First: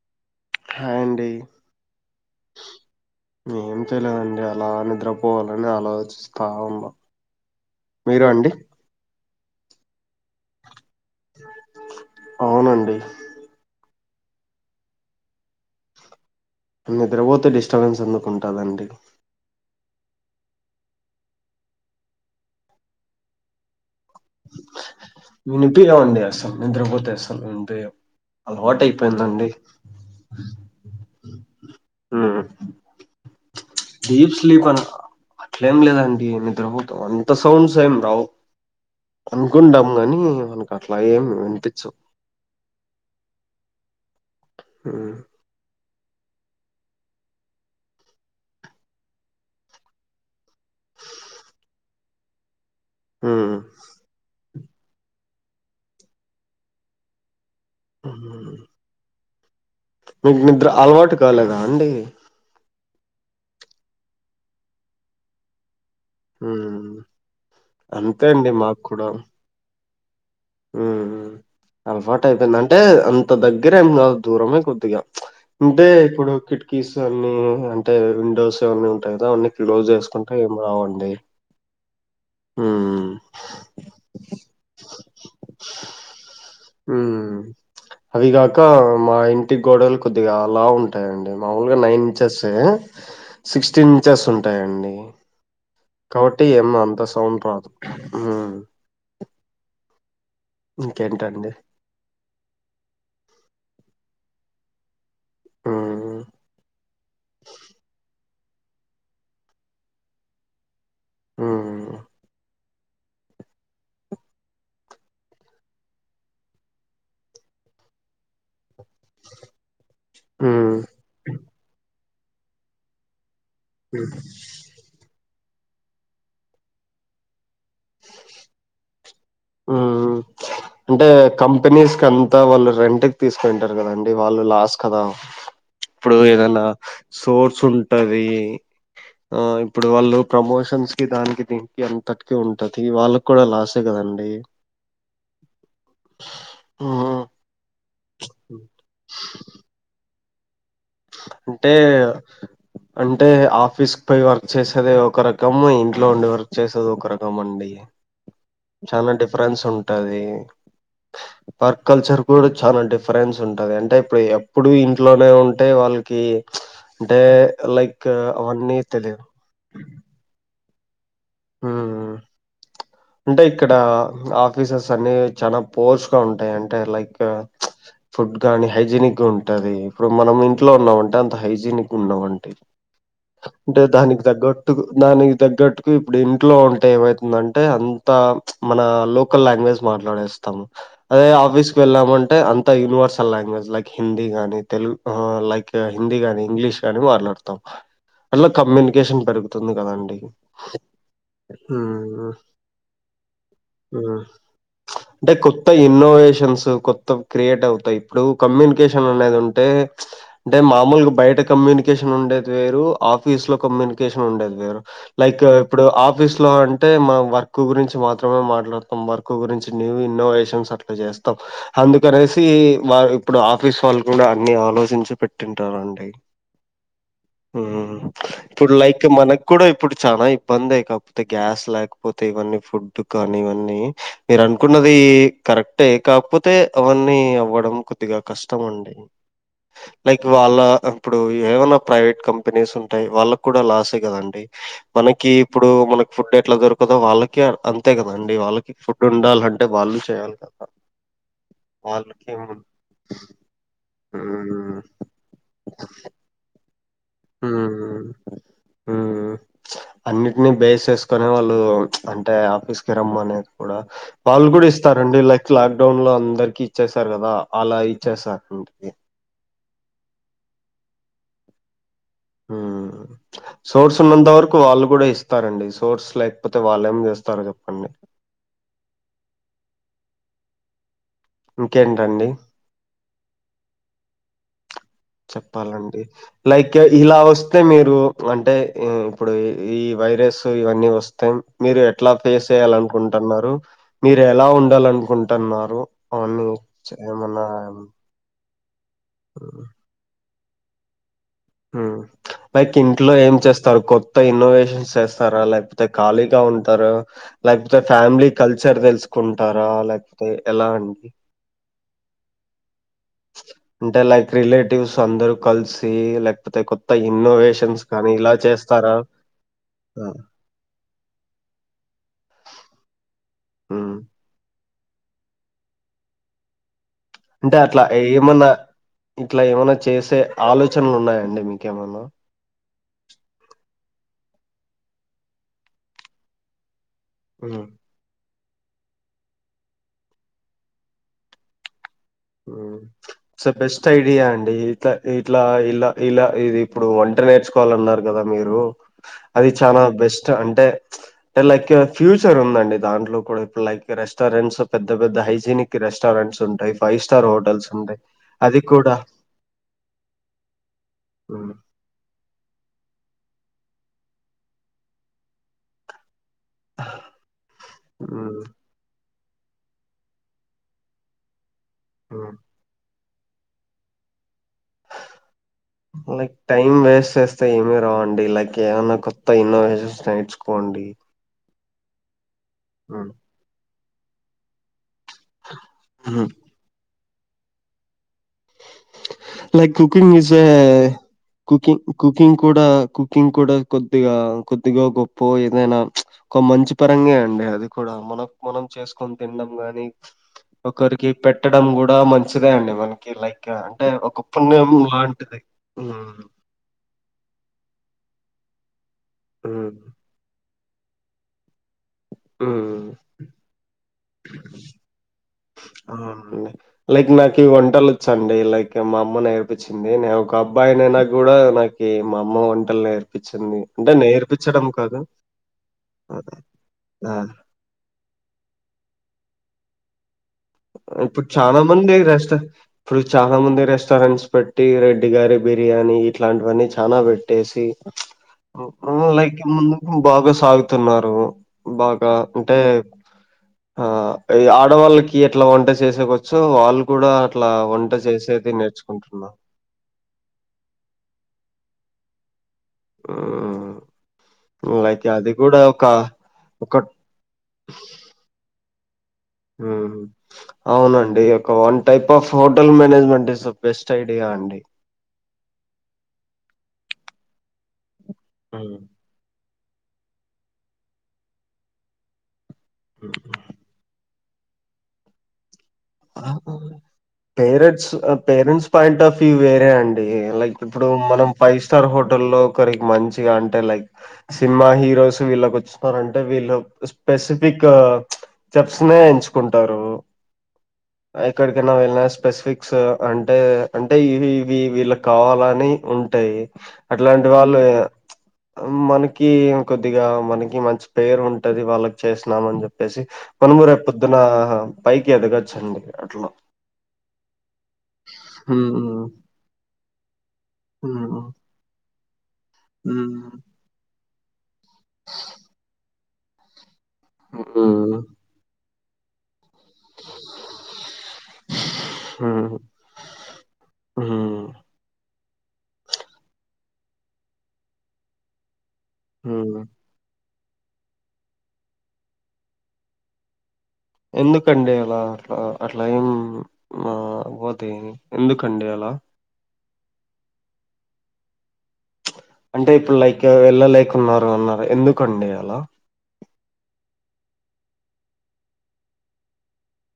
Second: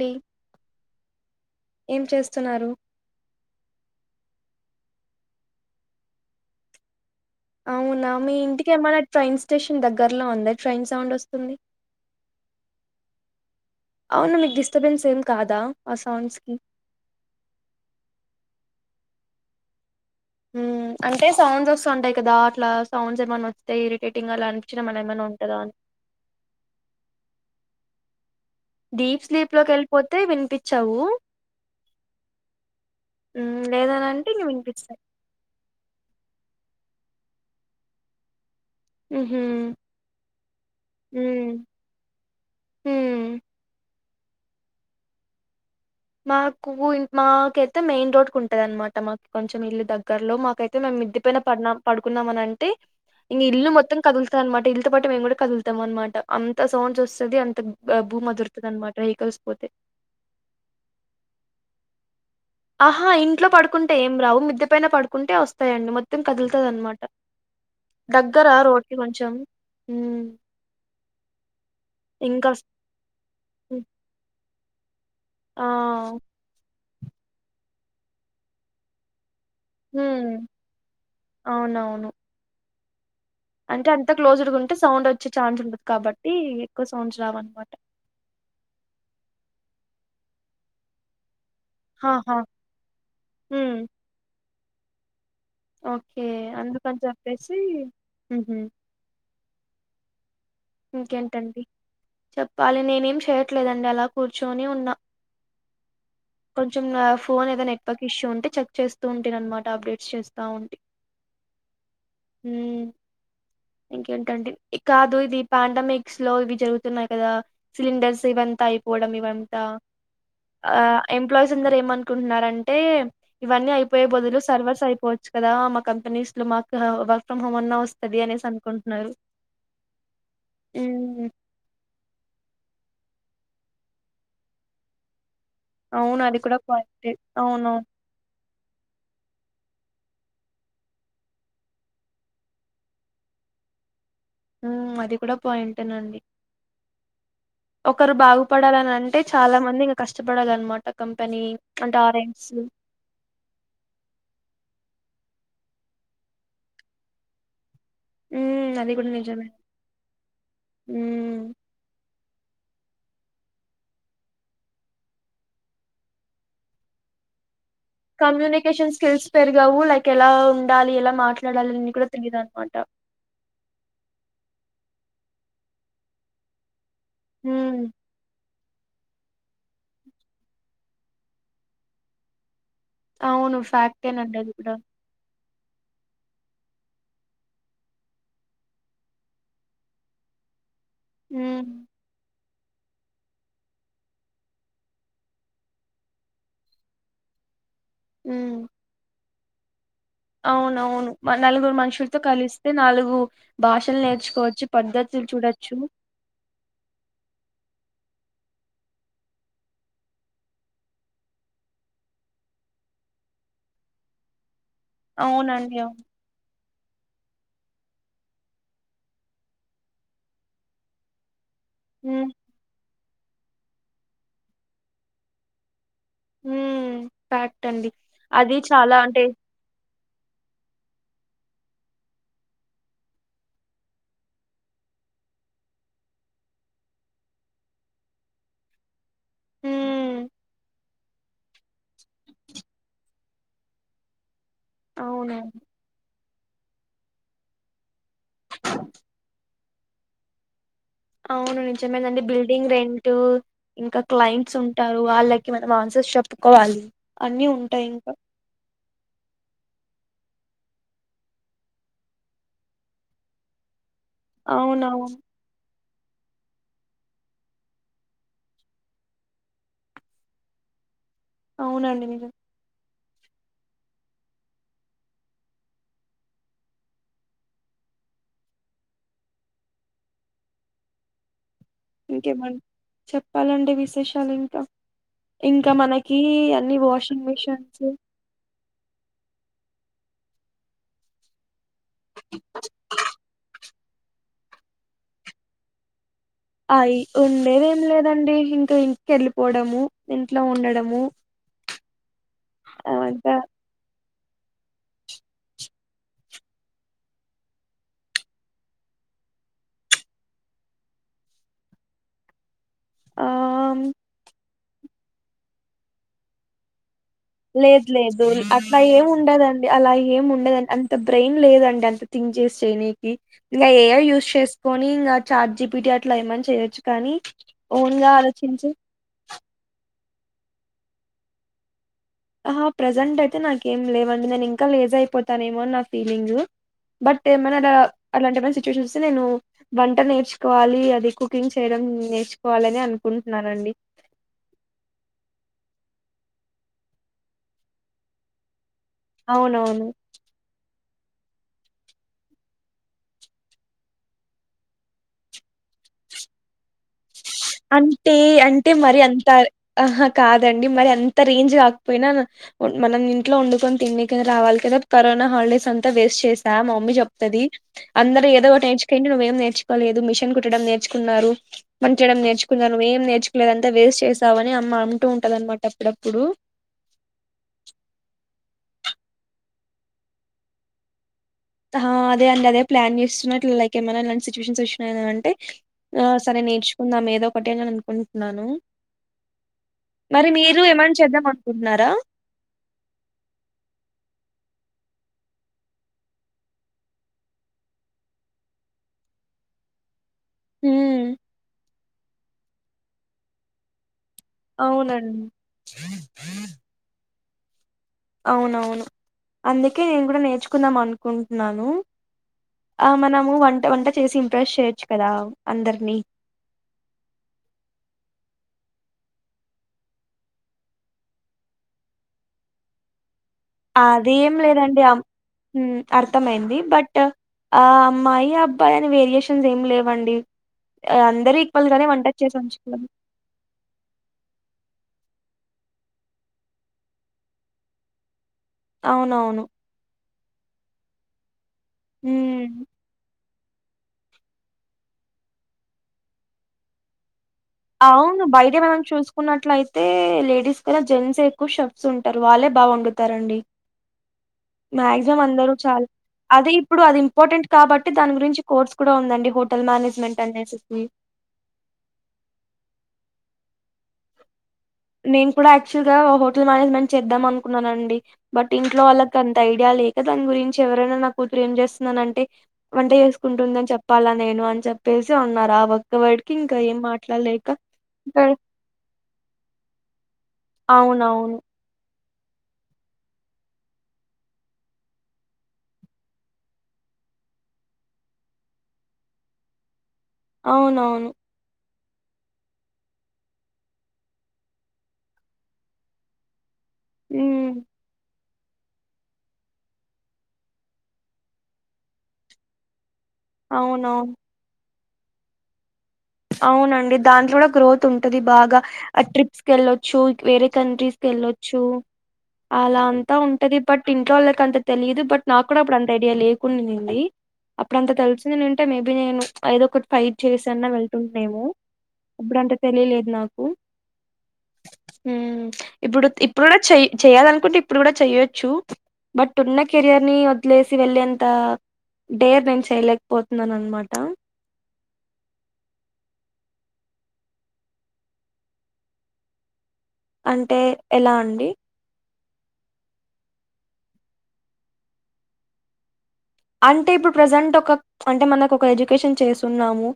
D హా అండి చేస్తున్నారు ఏం చేయలేదు అండి ఎలా నిద్రపోవాల అని ఆలోచిస్తా ఉన్నా అవునా మీరు మీ అండి ఇంటికి ఏమైనా ట్రైన్ స్టేషన్ దగ్గర్లో ఉందా ట్రైన్ సౌండ్ వస్తుంది అవునండి అవును మీకు డిస్టర్బెన్స్ ఏం కాదా ఆ సౌండ్స్ కి నిద్రపోతే డిస్టర్బెన్స్ ఎందుకుంటదండి ఉమ్ అంటే సౌండ్స్ వస్తంటాయి కదా అట్లా సౌండ్స్ ఏమన్న వస్తే ఇరిటేటింగ్ అలా అనిపించడం అలా ఏమైనా ఉంటదా అని వినిపియ్యవండి అస్సలు నిద్రపోతే అసలు వినిపి డీప్ స్లీప్ లోకి వెళ్ళిపోతే వినిపించవు ఉమ్ లేదనింటే డీప్ ఇంగ స్లీప్ అన్ వినిపిస్తాయి అట్లేం లేదండి నిద్రపోతా అంత సౌండ్స్ ఏం రావు మ్హూ అనుకుంటాము కాని మనకు అట్లా ఏమి వినిపించవ్ ఉమ్ ఉమ్ మాకు మాకైతే మెయిన్ రోడ్ కు ఉంటది అనమాట మాకు కొంచెం ఇల్లు దగ్గరలో మాకైతే మే మిద్ది పైన పడినాం పడుకున్నామనీ అంటే అంటే ఇంక ఉమ్ ఇల్లు మొత్తం కదులుతాది అనమాట ఇల్లుతో పాటు మేము కూడా కదులుతాం అనమాట అంత సౌండ్స్ వస్తుంది భూమి ఉమ్. అదురుతది అనమాట వెహికల్స్ పోతే మీకు నిద్ర అలవాటు కాలేదా అండి ఆహా ఇంట్లో పడుకుంటే ఏం రావు మిద్ది పైన పడుకుంటే వస్తాయండి మ మొత్తం కదులుతాది ఉమ్ అన్నమాట అంతే దగ్గర అండి రోడ్కి కొంచెం ఉమ్ ఉమ్ అలవాటు ఇంకా అయిపోయింది స్- అంటే అంత దగ్గరే ఏం కాదు దూరమే కొద్దిగా ప్చ్ ఆ అంటే ఇప్పుడు కిటికీస్ అన్ని అంటే విండోస్ అవన్నీ ఉంటాయి కదా అవన్ని క్లోజ్ ఉమ్ చేసుకుంటే ఏం రావండి అవునవును ఉమ్ అంటే అంత క్లోజ్డ్గా ఉంటే సౌండ్ వచ్చే ఛాన్స్ ఉండదు కాబట్టి ఎక్కువ సౌండ్స్ రావు అనమాట అదిగాక మా ఇంటి గోడలు కొద్దిగా లావు ఉంటాయండి మామూలుగా నైన్ ఆహా ఇంచెస్ ఏ ఉమ్ సిక్స్టీన్ ఇంచెస్ ఉంటా ఉంటాయండి ఓకే కాబట్టి ఏం అందుకని అంత సౌండ్ చెప్పేసి రాదు ఉహు ఇంకేంటండి చెప్పాలి నేనేమి చేయట్లేదండి అలా కూర్చుని ఉన్నా హ్మ్. కొంచెం నా ఫోన్ ఏదో నెట్వర్క్ ఇష్యూ ఉంటే చెక్ చేస్తూ ఉంటి అనమాట అప్డేట్స్ చేస్తా ఉంటి ఉమ్ ఉమ్ ఇంకేంటండి కాదు ఇది పాండమిక్స్ లో ఇవి జరుగుతున్నాయి కదా సిలిండర్స్ ఇవంతా పోవడం ఇవంతా ఆ హ్మ్. ఎంప్లాయీస్ అందరు ఏమనుకుంటున్నారంటే ఇవన్నీ హ్మ్. అయిపోయే బదులు సర్వర్స్ అయిపోవచ్చు కదా, మా కంపెనీస్ లో మాకు వర్క్ ఫ్రమ్ హోం అన్నా వస్తది అనేసి అనుకుంటున్నారు అంటే మ్మ్ కంపెనీస్ కంతా వాళ్ళు రెంటుక్ తీసుకుంటారు గదండి వాళ్ళు లాస్ కదా ఇప్పుడు అవును అది కూడా ఏదన్నా పాయింటే సోర్స్ అవునవును ఉంటది ఆ ఇప్పుడు వాళ్ళు ప్రమోషన్స్ కి దానికి దీనికి అంతటికి ఉంటది వాళ్ళక్కుడా లాసే కదండి ఉమ్ అది కూడ పాయింటెనండి హ్మ్ ఒకరు బాగుపడాలనంటే చాలా మంది ఇంగ కష్టపడాలన్మాట అంటే అంటే ఆఫీస్ క్పోయి వర్క్ చేసేదే ఒక్ ఒక రకము ఇంట్లో ఉండి వర్క్ చేసేది ఒక రకం అండి హ్మ్ అది కూడా చాలా నిజమే. డిఫరెన్స్ ఉంటది హ్మ్. వర్క్ కల్చర్ కూడా చాలా డిఫరెన్స్ ఉంటది అంటే ఇప్పుడు ఎప్పుడూ ఇంట్లోనే ఉన్ టే వాళ్ళకి అంటే లైక్ అవన్నీ కమ్యూనికేషన్ తెలియదు స్కిల్స్ పెరగవు లైక్ ఎలా ఉండాలి ఎలా మాట్లాడాలి అని కూడా మ్మ్ తెలియదన్నమాట అంటే ఇక్కడ ఆఫీసెస్ అన్ని చాలా పోర్స్ గా ఉంటాయి అంటే లైక్ హ్మ్. ఫుడ్ గానీ హైజనిక్ గుంటది ఇప్పుడు మనం ఇంట్లో ఉన్నమంటే అంత హైజీనిక్గ ఉండం అంటే అవును. అంటే దానికి ఫ్యాక్టేనండి అది కూడా. తగ్గట్టుగ దానికి తగ్గట్టుకు ఇప్పుడు ఇంట్లో ఉంటే ఏమైతుందంట్ టే అంతా మన లోకల్ లాంగ్వేజ్ మాట్లాడేస్తము అదే హ్మ్. ఆఫీస్కి వెళ్ళామంటే అంత్ అంత యూనివర్సల్ లాంగ్వేజ్ లైక్ హిందీ గాని తెలుగు ఉమ్ లైక్ హిందీ గానీ ఇంగ్లీష్ గాని మాట్లాడతాం అట్ల హ్మ్. కమ్యూనికేషన్ పెరుగుతుంది గదాండ్ అవునవును మ నలుగురు మనుషులతో కలిస్ తె నాలుగు భాషల్ హ్మ్. నేర్చుకోవచ్చు పద్ధతులు అంటే కొత్త చూడచ్చు ఇన్నోవేషన్స్ కొత్త క్రియేట్ అవుతయి ఇప్పుడు కమ్యూనికేషన్ అనేది ఉంటే అంటే మామూలుగ బయట కమ్యూనికేషన్ ఉన్ ఉండేది వేరు, ఆఫీస్ లో కమ్యూనికేషన్ ఉండేది వేరు లైక్ అవునండి. ఇప్పుడు అవును. ఆఫీస్ లో అంటే మా వర్క్ క్కు గురించి మాత్రమే మాట్లాడతం వర్క్ గురించి న్యూ ఇన్నోవేషన్స్ అట్ల జేస్తాం హ్మ్. అందుకనేసి వా ఇప్పుడు ఆఫీస్ వాళ్ళు కూడా అన్ని ఆలోచించి పెట్టింటారండి హ్మ్. ఫ్యాక్ట్ అండి. హ్మ్ అది ఇప్పుడు చాలా లైక్ అంటే మనక్కుడ ఇప్ ఇప్పుడు చాలా ఇబ్బందే కాపోతే గ్యాస్ లేకపోతే తెవన్నీ ఫుడ్ కానీ ఇవన్నీ మీరనుకున్నది కరెక్టే కాక్పోతే అవన్నీ నీ అవ్వడం కొద్దిగా కష్టమండి హ్మ్. లైక్ అలా ఇప్పుడు ఏమైనా ప్రైవేట్ కంపెనీస్ ఉంటయి వాళ్ళక్కుడా లాసే కదండి మనకి అవును. ఇప్పుడు మనకు ఫుడ్ ఎట్లా దొరకదో వాళ్ళకి అంత్ అంతే గదండి వాళ్ళకి ఫుడ్ ఉండాలంటే వాళ్ళు చేయాలి కదా అవును నిజమే నండి వాళ్ళకేముం బిల్డింగ్ రెంట్ ఇంకా క్లైంట్స్ హ్మ్. ఉంటారు వాళ్ళకి మనం ఆన్స చెప్పుకోవాలి అన్ని ఉంటయి ఇంకా హ్మ్. హ్మ్ అన్నిటిని బేస్ చేసుకొనే వాళ్ళు అంటే ఆఫీస్ కి రమ్మనేది కూడా వాళ్ళు గూడ అవునవును ఇస్తారండి లైక్ లాన్ క్డౌన్ లో అందరికి ఇచ్చేసారు గదా అలా ఇచ్చేస్థారింటికి అవునండి మీరు హ్మ్ సోర్స్ ఉన్నంత వరకు వాళ్ళు గూడ ఇస్తారండి సోర్స్ లేకపోతే వాల్లెం జేస్తారు జెప్పండి ఇంకేంటండి ఇంకేమన్ చెప్పాలండి విశేషాలింకా చెప్పాలండి లైక్ ఇలా వాషింగ్ వస్తే మిషన్స్ మీరు అంటే ఇ ఇప్పుడు ఈ వైరస్ ఇవన్నీ ఒస్తే మీరు ఎట్లా ఫేస్ చేయాలి అనుకుంటున్నారు, మీరు ఎలా ఉండాల అనుకుంటున్నారు? అయి ఉండేది ఏం లేదండి ఇ తు ఇంటికి వెళ్ళిపోవడము, ఇంట్లో ఉండడము. ఉ పైక్ ఇంట్లో ఏం అవంతా చేస్తారు కొ త ఇన్నోవేషన్స్ చేస్తారా, లేకపోతే ఖాళీగా ఉంటారా, లేకపోతే ఫ్యామిలీ కల్చర్ తెల్సుక్ కుంటారా లేకపోతే ఎలా అండి ఆ అంటే లైక్ రిలేటివ్స్ అందరు కలిసి లేకపోతే కొ లేద్ లేదు అట్లా ఏముండందండి, అలా ఆ ఏమి ఉండదండి, అంత బ్రెయిన్ లేదండి, అంత థింగ్ జెస్ చేయినికి, ఇంగ ఏ హ్మ్ యూస్ చేసుకొని ఇంగ చాట్ జిపిటి అట్లా ఏమన్ చేయొచ్ కానీ ఓన్ గా ఆలోచించి ఇట్ల ఏమన్న చేసే ఆలోచనలు ఉన్నాయండి మీకేమన్న? ఆహా ప్రెజెంట్ అయితే నాకేం లేవండి, నేను ఇంకా లేజ్ అయిపోతానేమో అన్ నా ఫీలింగ్. బట్ ఏమనా హ్మ్ డా అట్లాంటి ఫ్రెండ్స్ సిట్యువేషన్ వస్తే నేను వంట నేర్చుకోవాలి అది కుకింగ్ చేయడం నేర్చుకోవాలని సో అనుకుంటున్నానండి బెస్ట్ ఐడియా అండి ఇట్ల ఇట్లా ఇలా ఇలా ఇది ఇప్పుడు వంట నేర్చుకోవాలన్నారు కదా మీరు, అది చాలా అవునవును బెస్ట్ అంటే అ లైక్ ఫ్యూచర్ ఉందండి దాంట్లో కూడా, ఇప్పుడు లైక్ రెస్టారెంట్స్ పెద్ద పెద్ద హైజీనిక్ రె రెస్టారెంట్స్ ఉంటయ్ అంటే అంటే కూడా మరి అంత ఆహ కాదండి మరి అంత హ్మ్, రేంజ్ కాకపోయినా ఒన్ మనం ఇంట్లో వండుకొని తిన్నికి రావాలి కదా, కరోనా హాలిడేస్ అంతా వేస్ట్ చేస్ త మా మమ్మీ చెప్తది. అందరు హ్మ్, ఏదోటి నేర్చుకోయింటే నువ్వే నేర్చుకోలేదు, మిషన్ కుట్టడం నేర్చుకున్నారు, పని చేయడం హ్మ్. నేర్చుకున్నారు, నువ్వేం నేర్చుకోలేదు అంత వేస్ట్ చేస్ లైక్ టైం వేస్ట్ చేస్తే ఏమీ రావండి లైక్ ఏమన్న కొత్త ఇన్నోవేషన్స్ నేర్చుకోండి. ఆ హ అదే అండ్ అదే ప్లాన్ హ్మ్. చేస్తున్నా, ఇట్ల లైక్ ఏమన్న ఇలాంటి సిచువేషన్స్ వచ్ నేను అంటే ఆ హ్మ్. సరే నేర్చుకుందాం ఏదో ఒకటి అని అనుకుంటున్నాను. లైక్ కుకింగ్ మరి ఇస్ ఏ మీరు ఏమైనా చేద్దాం కుకింగ్ అనుకుంటున్నారా? కుకింగ్ కూడా కుకింగ్ కూడా కొద్దిగా కొద్ కొద్దిగో గొప్పో ఎందైన, ఒక మంచి పరంగే అండి అది కూడా మనక్ మనం చేసుకొని తిండం గాని ఒకరికి హ్మ్. పెట్టడం కూడా మంచిదే అండి మనకి, లైక్ అంటే ఒక పుణ్యం అవునండి. లాంటిది ఉ అవునవును, హ్మ్. అందుకే నేను కూడా నేర్చుకుందాం అనుకుంటున ను ఆ హ్మ్. మనము వంట వంట చేసి ఇంప్రెస్ చేయొచ్చు కదా అందరినీ. అవునండి లైక్ నాకు వంటలు వచ్చండి లైక్ కి మా అమ్మ నేర్పించింది నేను ఒక అబ్బాయి నైనా కూడా నాకి మా అమ్మ వంటలు నేర్ అది ఏం లేదండి ఆ ఉ ఆ! అర్థమయింది, బట్ ఆ అమ్మాయి అబ్బాయి అని వేరియేష్ స్ ఏమి లేవండి ఆహ్, ఇప్పుడు అందరూ చాన ఈక్వల్ గానే మంది వంట రెస్ట చేసి ఉంచుకోవాలి. ఇప్పుడు చాలా మంది రెస్టారెంట్స్ పెట్టి రెడ్డి గారి బిర్యాని ఇట్లాంటివన్ని చాన పెట్టేసి, ఉ ఉ లైక్ అవునవును. ముందు బాగా సాగుతున్నారు బాగా హ్మ్. అంటే ఆ ఇ ఆడవాళ్ళకి అట్ల వంట చేసేకొచ్చు, ఆళ్ళు కూడా అట్లా వంట అవును చేసేది బయటే మనం నేర్చుకుంటున్నారు. చూసుకున్నట్లయితే లేడీస్ కన్న జెంట్స్ ఎ కు షెఫ్స్ ఉంటరు, వాళ్ళే బా వండుతారండి. హ్మ్. లైక్ మాక్సిమం అది అందరు కూడా ఒక చాల్ అదే ఒక ఇప్పుడు అది ఇంపార్టెంట్ కాబట్టి, దాని గురించి కోర్స్ కూడా ఉందండి హోటల్ మేనేజ్మెంట్ అనేసి ఇ ఒక one type of hotel management is the best idea అండి నేను కూడా యాక్చువల్ గా హోటల్ మేనేజ్మెంట్ చేద్దాం అనుకున్నానండి, బట్ హ్మ్. ఇంట్లో వాళ్ళకి అంత ఐ యా లేక దాని గురించి ఎవరైనా నా కూతురు ఏం చేస్తున్నానంటే వంట హ్మ్. చేసుకుంటుందని చెప్పాల నేను అని చెప్పేసి ఉన్నారు ఆ వ నా వాటికి ఆహా! ఇంకా ఏం మాట్లాడలేక పేరెంట్స్ ఏ లైక్ ఇప్పుడు మనం అవునవును ఫైవ్ స్టార్ హోట్ టోల్లో ఒకరి మంచిగా అంటే లైక్ సినిమా హీరోస్ వీళ్ళకి [unintelligible] న్నారంటే వీళ్ళ స్పెసిఫిక్ చెప్స్నే ఎంచుకుంటారు అవునవును ఎలా స్పెసిఫిక్స్ అంటే అంటే ఇవి ఇవి వీళ్ళ కావాలని ఉంటాయి అట్లాంటి ఉమ్ వాళ్ళు మనకి కొద్దిగా మనకి మంచి పేరు ఉంటది వాళ్ళకి చేసినామని చెప్ చెప్పేసి మనము రేప్ అవునవును పొద్దున పైకి ఎదగోచ్చండి అవునండి దాంట్లో కూడా గ్రోత్ ఉంటది బాగా ఆ హ్మ్ ట్రిప్స్ కేళ్ళొచ్చు వేరే కంట్రీస్కి ఏళ్ళొచ్చు అలా అంతా హ్మ్ ఉంటది బట్ ఇంట్లో వాళ్ళకి అంత తెలియదు బట్ నాకు కూడా అప్పుడు అంత ఐడియా లేకుండింది ది అప్పుడంత తెలిసిందంటే మేబి నేను ఎదొకటి ఫైట్ చేసన్న వేల్ తుంటేమో అప్పుడంత హ్మ్ తెలిలేదు నాకు హ్మ్ హ్మ్ ఇప్పుడు ఇప్పుడు కూడా చేయి చేయాలనుకుంటే ఇప్పుడు కూడా చేయొచ్చు బట్ ఉన్న కెరియర్ ని వదిలేసి వెళ్ళేంత డేర్ నేను చేయలేకపోతున్నాన్ ఎందుకండే లా ఆ అట్లా ఏం మా పోతే ఎందుకండి అలా అంటే ఎలా అండి అంటే ఇప్పుడు లైక్ వెళ్ళలేకున్నారు అన్నారు ఎందుకండి అలా అంటే ఇప్పుడు ప్రజెంట్ ఒక అంటే మనకు ఒక ఎడ్యుకేషన్ చేసున్నాము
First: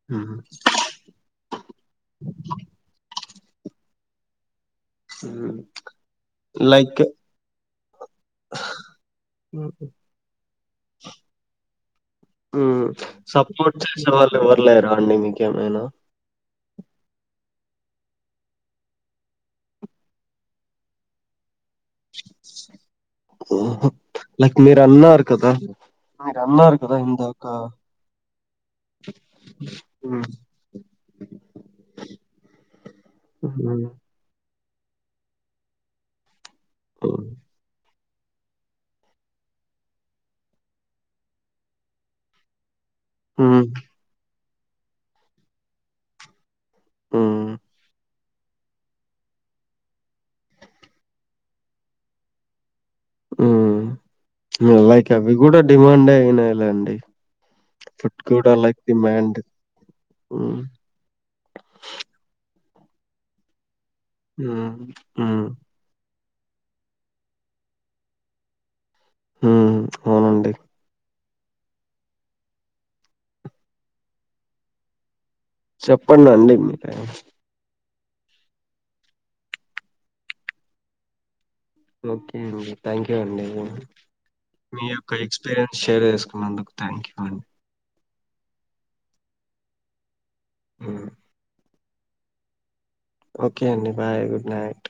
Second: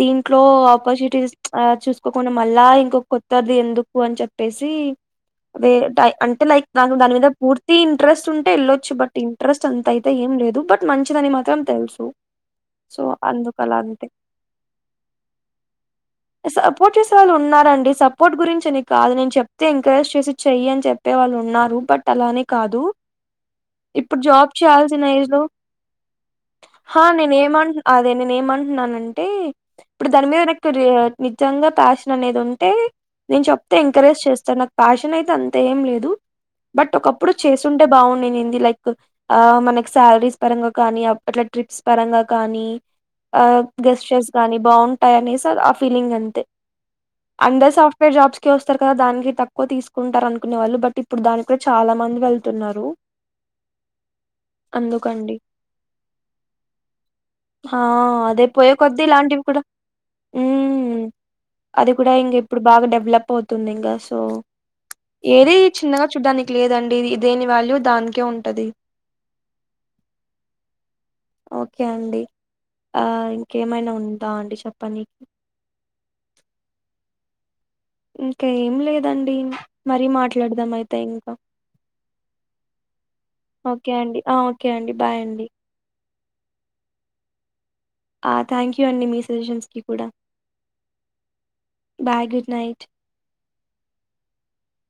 దీంట్లో ఆపర్చునిటీస్ ఆ చూసుకోకుండా మళ్ళా ఇంకొ కొత్తది ఎందుకు అని చెప్పేసి ఉమ్. దీ అంటే లైక్ నాకు దాని మీద పూర్తి ఇంట్రెస్ట్ ఉంటే వెళ్ళొచ్చు బట్ ఇంట్రెస్ట్ అంతయితే ఏం లేదు బట్ మంచిదని మాత్రం తెలుసు సో, అందుకలా సపోర్ట్ అంతే. చేసే వాళ్ళు ఎవ్వరులేరా అండి మీకేవరైనా సపోర్ట్ చేసేవాళ్ ఉన్ ఉన్నారండి సపోర్ట్ గురించని కాదు నేను చెప్తే ఎంకరేజ్ చేసి చెయ్యి అని చెప్పే వాళ్ళు ఉన్నారు బట్ అలానే కాదు ఇప్పుడు జాబ్ లైక్ మీరు చేయాల్సిన అన్నారు ఏజ్ లో కదా మీరు అన్నారు కదా ఆ ఇందాక నేనేమం అదే నేను ఏమంటున్నానంటే ఇప్పుడు మ్మ్ దాని మీద నిక్ ర్ నిజంగా ప్యాషన్ అనేది ఉంటే నేను చెప్తే మ్మ్ ఎంకరేజ్ చేస్తా నాక్ ఫ్యాషన్ అయితే అంత ఏం లేదు బట్ ఒకప్పుడు చేస్తుంటే బాన్నినింది లైక్ ఆ మనకి సాలరీస్ పరంగా కానీ అప్పట్ల ట్రిప్స్ పరంగా కానీ ఆ మ్మ్ గెస్ట్ కానీ బాగుంటాయి అనేసి ఆ ఫీలింగ్ మ్మ్. అందర్ సాఫ్ట్వేర్ జాబ్స్ కి వస్తారు కదా దానికి తక్కువ తీసుకుంటారు అనుకునే వాళ్ళు బట్ ఇప్పుడు దానికి కూడా చాలా మంది వెళ్తున్నారు హ్మ్ మల్లా ఇక అవి అందుకండి కూడా డిమాండే అయినాయి లేండి ఆ అదే పోయే కొద్ది ఇలాంటివి కూడా ఉ మ్మ్ అది కూడా ఇంగిప్పుడు బాగా డెవలప్ అవుతుంది ఇంగా సో మ్మ్ మ్మ్ ఏది చిన్నగా చూడ్డానికి లేదండి దేని వాల్యూ దానికే ఉంటది హ్మ్ అవునండి ఓకే అండి ఇంకేమైనా ఉందా అండి చెప్పని చెప్పండండి మీరే ఇంకా ఏం లేదండి మరీ మాట్లాడదాం అయితే ఇంకా ఓకే అండి థ్యాంక్ యూ అండి ఓకే అండి ఆ ఓకే మీ అండి బాయ్ యొక్క అండి ఎక్స్పీరియన్స్ షేర్ చేసుకు అందుకు థ్యాంక్ యూ అం ఆ థ్యాంక్ యూ అండి మీ సజెషన్స్ కి కూడా హ్మ్ బాయ్ గుడ్ నైట్ ఓకే అండి బాయ్ గుడ్ నైట్